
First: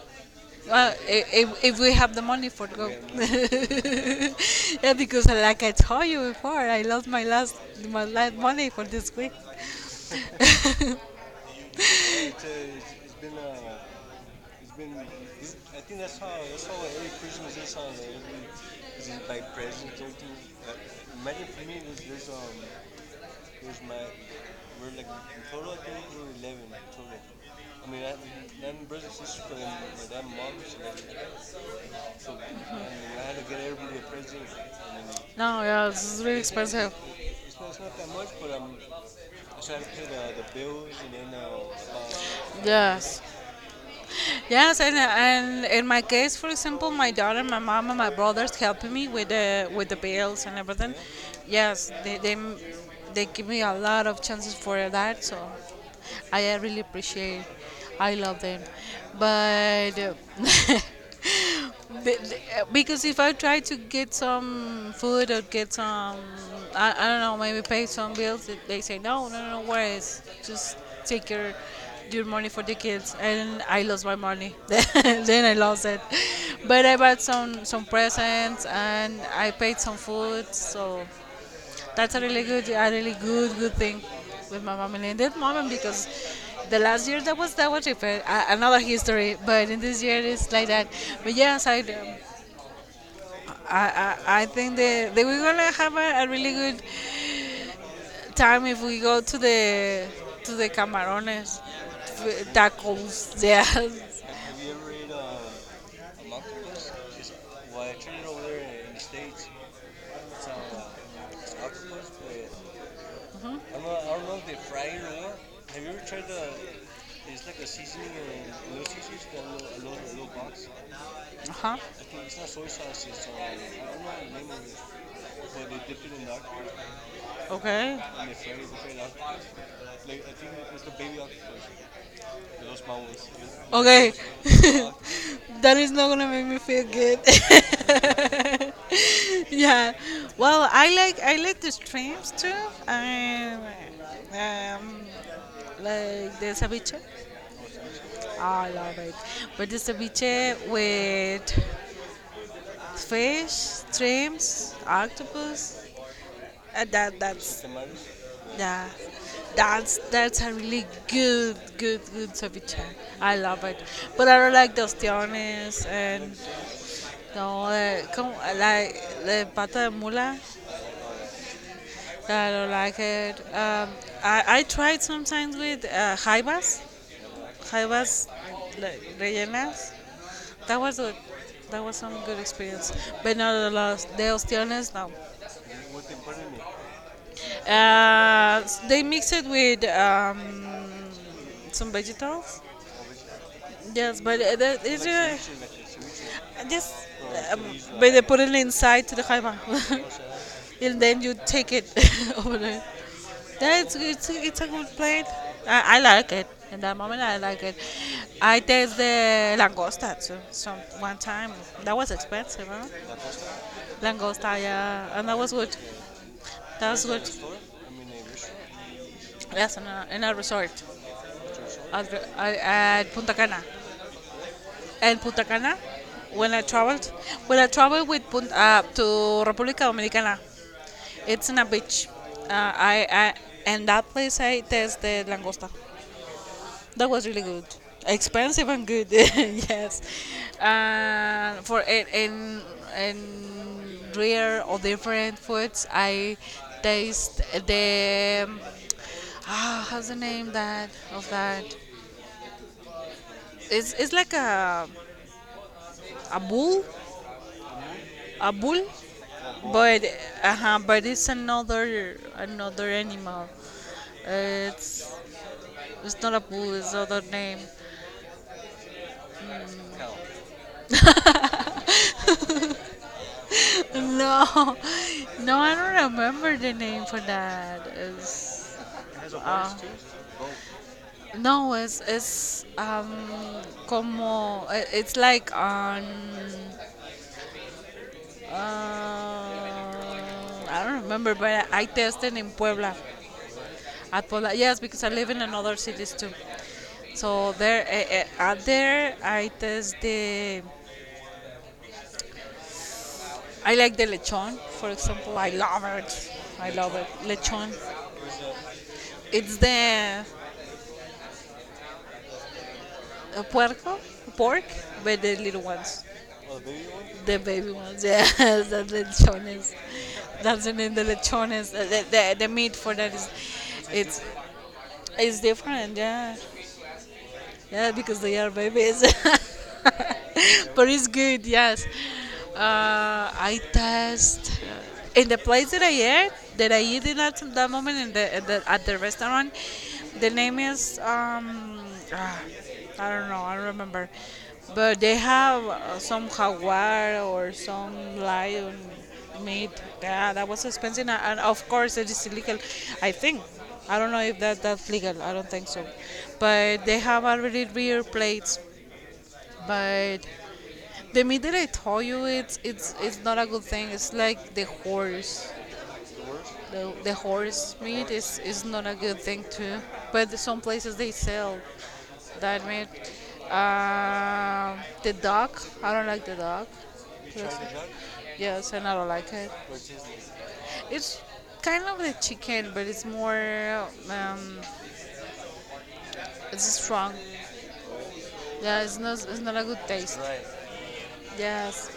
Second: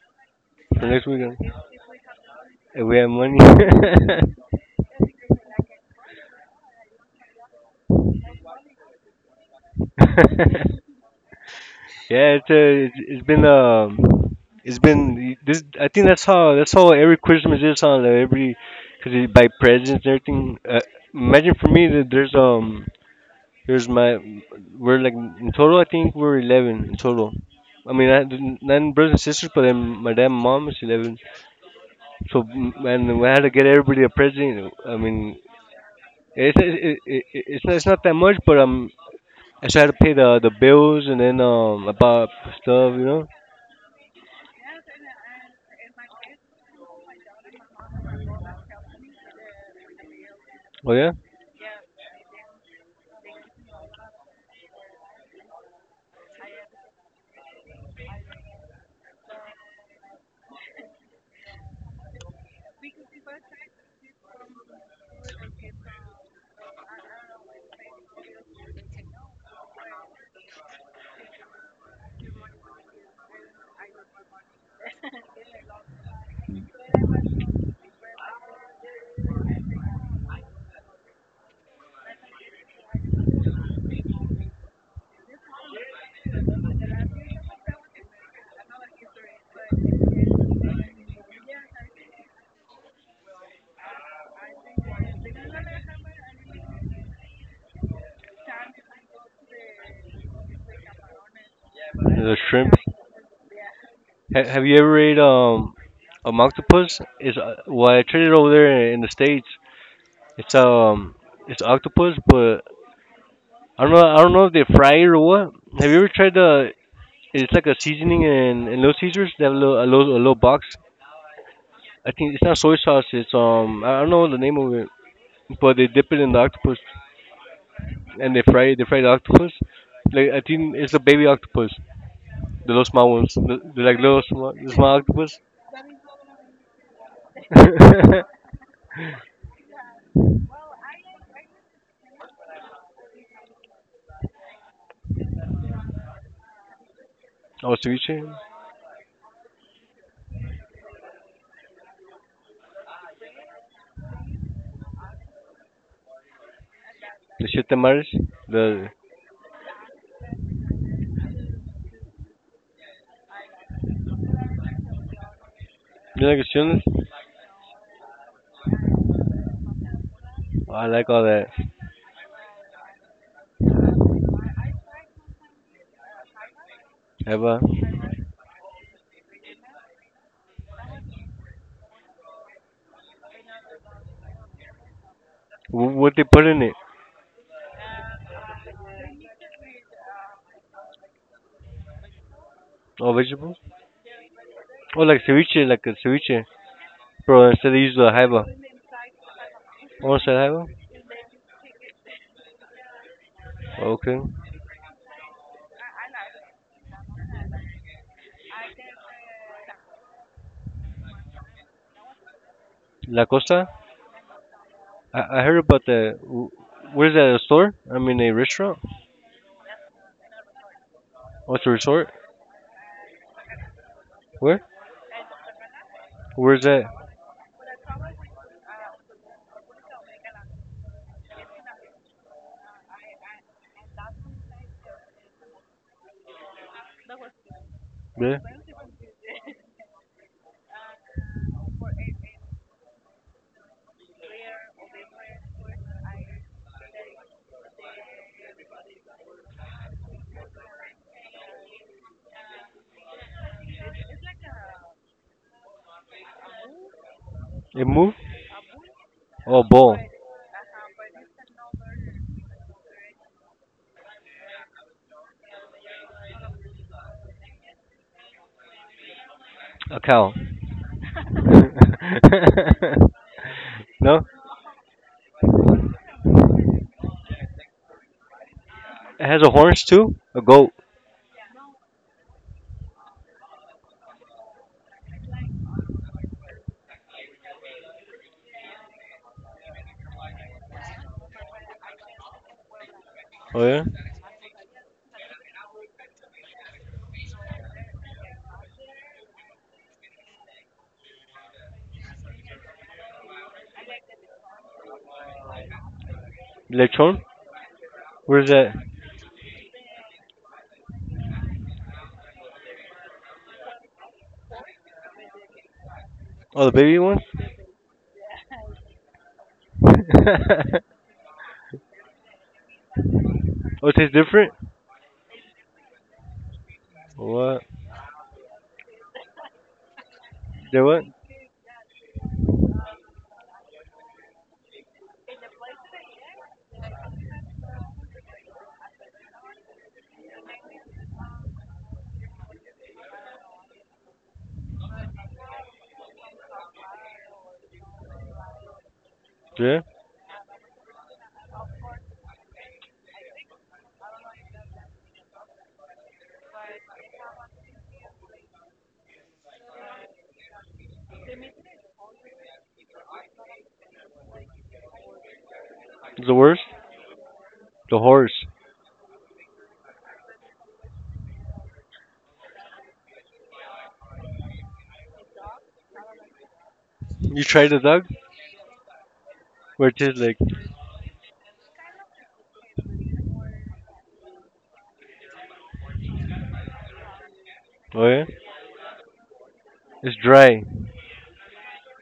Speaker 2: for
Speaker 1: Well,
Speaker 2: next weekend
Speaker 1: if we have the money for
Speaker 2: if
Speaker 1: go.
Speaker 2: we have money.
Speaker 1: Yeah, because like I told you before, I lost my last money for this week.
Speaker 2: Yeah, it's, it's been um, it's been this. I think that's how every Christmas is, on like, every, because you buy presents and everything. Imagine for me that there's my we're like, in total I think we're 11 in total. I mean, I nine brothers and sisters, but then my dad and mom is 11. So and we had to get everybody a present. I mean,
Speaker 1: No, yeah, it's really
Speaker 2: it's it,
Speaker 1: expensive.
Speaker 2: it, it, it's not that much, but I just had to pay the bills and then I bought stuff, you
Speaker 1: Yes.
Speaker 2: know.
Speaker 1: Yes, and in my case, for example, my daughter, my mom, and my brothers helping me with the bills and everything.
Speaker 2: Oh yeah,
Speaker 1: Yes, they give me a lot of chances for that, so I really appreciate. I love them, but because if I try to get some food or get some, I don't know, maybe pay some bills, they say no, no, no, no worries, just take your money for the kids, and I lost my money. Then I lost it, but I bought some presents and I paid some food, so that's a really good, good thing with my mom and in that moment because the last year that was different, another history. But in this year it's like that. But yes, I think that we're gonna have a really good time if we go to the camarones
Speaker 2: the shrimp.
Speaker 1: tacos. Yeah.
Speaker 2: Have you ever ate a octopus? It's well, I tried it over there in the states. It's um, it's octopus, but I don't know. I don't know if they fry it or what. Have you ever tried the? It's like a seasoning in, Little Caesars. They have a little box.
Speaker 1: Uh huh.
Speaker 2: I think it's not soy sauce. It's I don't know the name of it. But they dip it in the octopus
Speaker 1: Okay.
Speaker 2: and they fry it. They fry the octopus. Like, I think it's a baby octopus, the little small ones. They're like
Speaker 1: Okay.
Speaker 2: little small, small octopus.
Speaker 1: That is not gonna make me feel good.
Speaker 2: Oh,
Speaker 1: Yeah. Well, I like the streams too. Um, um, like the ceviche.
Speaker 2: ceviche,
Speaker 1: I love it. But the ceviche with fish, shrimps, octopus. Uh, that
Speaker 2: the
Speaker 1: that's
Speaker 2: shit tamales,
Speaker 1: yeah,
Speaker 2: the
Speaker 1: that's a really good ceviche. I love it, but I don't like the ostiones
Speaker 2: you
Speaker 1: and
Speaker 2: like chitlins.
Speaker 1: no, come, like the pata de mula.
Speaker 2: Oh, I like all that.
Speaker 1: I don't like it. I tried sometimes with jaibas,
Speaker 2: Have a
Speaker 1: jaibas like, rellenas. That was good. That was some good experience, but not the last. The ostiones, no.
Speaker 2: what they put in it?
Speaker 1: They mix it with some vegetables.
Speaker 2: Oh, vegetables.
Speaker 1: Yes, but uh, that
Speaker 2: Oh,
Speaker 1: is
Speaker 2: like
Speaker 1: uh,
Speaker 2: ceviche, like a ceviche.
Speaker 1: just
Speaker 2: Bro,
Speaker 1: um,
Speaker 2: instead they use the
Speaker 1: but they put
Speaker 2: jaiba.
Speaker 1: it inside to the khayma,
Speaker 2: Oh, instead jaiba.
Speaker 1: and then you take it over there. That's
Speaker 2: Okay.
Speaker 1: it's a good plate. I like it. In that moment, I like it. I taste the langosta too. Some one time that was expensive, huh?
Speaker 2: La Costa.
Speaker 1: Langosta, yeah, and
Speaker 2: I,
Speaker 1: that
Speaker 2: I
Speaker 1: was
Speaker 2: heard
Speaker 1: good.
Speaker 2: about the.
Speaker 1: That was
Speaker 2: Where's that a
Speaker 1: good.
Speaker 2: store? I mean a restaurant.
Speaker 1: Yes, in a resort
Speaker 2: Oh, it's a resort.
Speaker 1: at Punta Cana.
Speaker 2: Where?
Speaker 1: And Punta Cana, when
Speaker 2: Where's
Speaker 1: I
Speaker 2: that?
Speaker 1: traveled, when I traveled with Punta, to República Dominicana, it's in a beach. I and that place I tasted langosta. That was really good,
Speaker 2: There.
Speaker 1: expensive and good. Yes, for in rare or different foods, I taste the. Ah, how's the name that of that? It's like a a bull,
Speaker 2: A move
Speaker 1: a bull,
Speaker 2: or ball?
Speaker 1: but but it's another animal. Uh, It's it's not a bull. It's other name.
Speaker 2: A cow. No?
Speaker 1: no, no, I don't remember the name for that. It's,
Speaker 2: It has a horns too? A goat.
Speaker 1: no, it's como I- it's like on uh, I don't remember, but I tested in Puebla.
Speaker 2: Oh yeah?
Speaker 1: At Pola, yes, because I live in another cities too. So there, out there, I test the. I like the lechon, for example. I love it. I love it.
Speaker 2: Lechon?
Speaker 1: Lechon.
Speaker 2: Where's that?
Speaker 1: It's the puerco, pork, but the little ones,
Speaker 2: Oh, the baby one?
Speaker 1: the baby ones. Yes, the lechones. That's the name. The lechones. The meat for that
Speaker 2: Oh, it tastes
Speaker 1: it's,
Speaker 2: different?
Speaker 1: it's different. Yeah.
Speaker 2: What?
Speaker 1: Yeah, because they are babies.
Speaker 2: They
Speaker 1: But
Speaker 2: what?
Speaker 1: it's good, yes. I test in the place that I ate, that I eat in at that moment in the, at the at the restaurant. The name is ah, I don't know, I don't remember, but they have some jaguar or some lion Made.
Speaker 2: Yeah?
Speaker 1: Yeah, that was expensive, and of course it is illegal. I think. I don't know if that's legal. I don't think so. But they have already rear plates. But the meat that I told you, it's not a good thing. It's like the horse.
Speaker 2: It's the worst?
Speaker 1: The horse
Speaker 2: The
Speaker 1: meat
Speaker 2: horse.
Speaker 1: is not a good thing too. But some places they sell that meat. The duck. I don't like the duck.
Speaker 2: You
Speaker 1: Yes,
Speaker 2: tried the dog?
Speaker 1: yes, and I don't like it.
Speaker 2: Where it tastes like,
Speaker 1: It's kind of like chicken, but it's more um, it's strong.
Speaker 2: oh yeah?
Speaker 1: Yeah, it's not a good
Speaker 2: It's
Speaker 1: taste.
Speaker 2: dry.
Speaker 1: Yes.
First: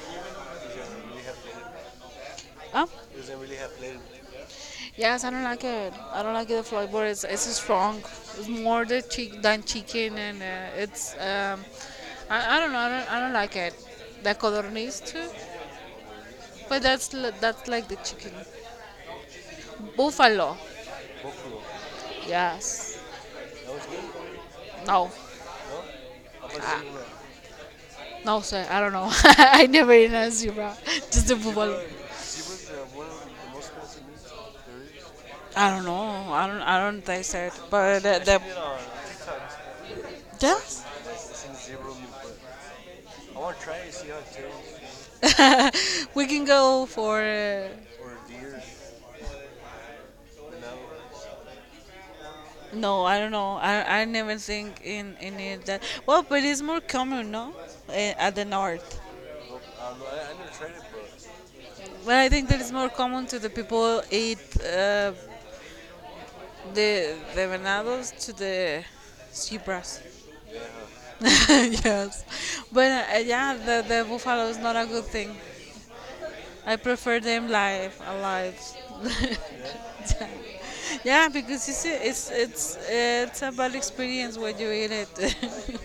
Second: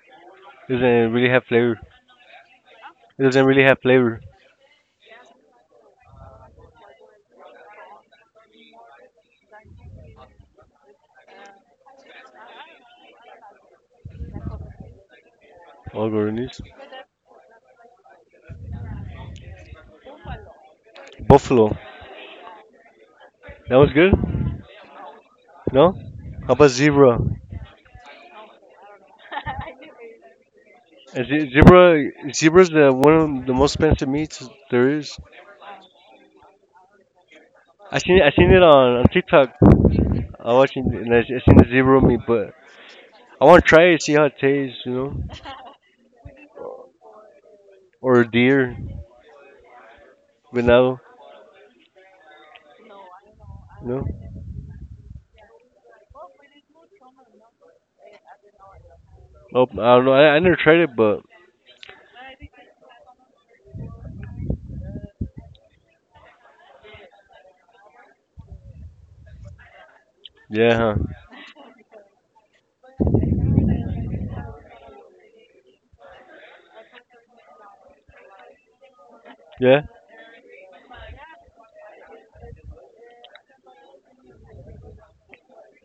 Speaker 2: It doesn't really have flavor.
Speaker 1: Oh,
Speaker 2: It doesn't really have flavor.
Speaker 1: yes, I don't like it. I don't like the flavor. It's strong. It's more the chick than chicken, and I don't know. I don't like it. The codorniz too,
Speaker 2: Oh, Gordonese.
Speaker 1: but that's like the chicken buffalo.
Speaker 2: Buffalo.
Speaker 1: Yes.
Speaker 2: That was good?
Speaker 1: No.
Speaker 2: No? How about zebra?
Speaker 1: No, sir, I don't know. I never eaten a zebra. Just a buffalo.
Speaker 2: Zebra's the one of the most expensive
Speaker 1: Is.
Speaker 2: meats there is.
Speaker 1: I don't know. I don't taste it.
Speaker 2: I
Speaker 1: But
Speaker 2: seen I
Speaker 1: the
Speaker 2: seen it on TikTok. I
Speaker 1: TikToks.
Speaker 2: watching and I seen the zebra meat, but I want to try it, see how it tastes,
Speaker 1: Yes, we can go for.
Speaker 2: or a deer, but now,
Speaker 1: No, I don't know.
Speaker 2: you
Speaker 1: I
Speaker 2: know.
Speaker 1: never think in it that. Well, but it's more common, no, eh, at the north.
Speaker 2: Oh, I don't know. I never tried it, but
Speaker 1: But I think that it's more common to the people eat the venados to the zebras.
Speaker 2: yeah, huh?
Speaker 1: Yes, but yeah, the buffalo is not a good thing. I prefer them live, alive.
Speaker 2: Yeah,
Speaker 1: Yeah, because you see, it's a bad experience when you eat it.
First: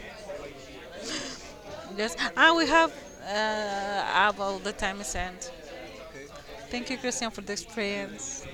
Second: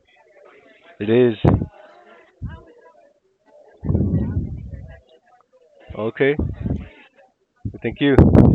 Speaker 2: it is.
Speaker 1: Yes, ah, we have all the time sent.
Speaker 2: Okay,
Speaker 1: Thank you, Christian, for the
Speaker 2: thank you.
Speaker 1: experience.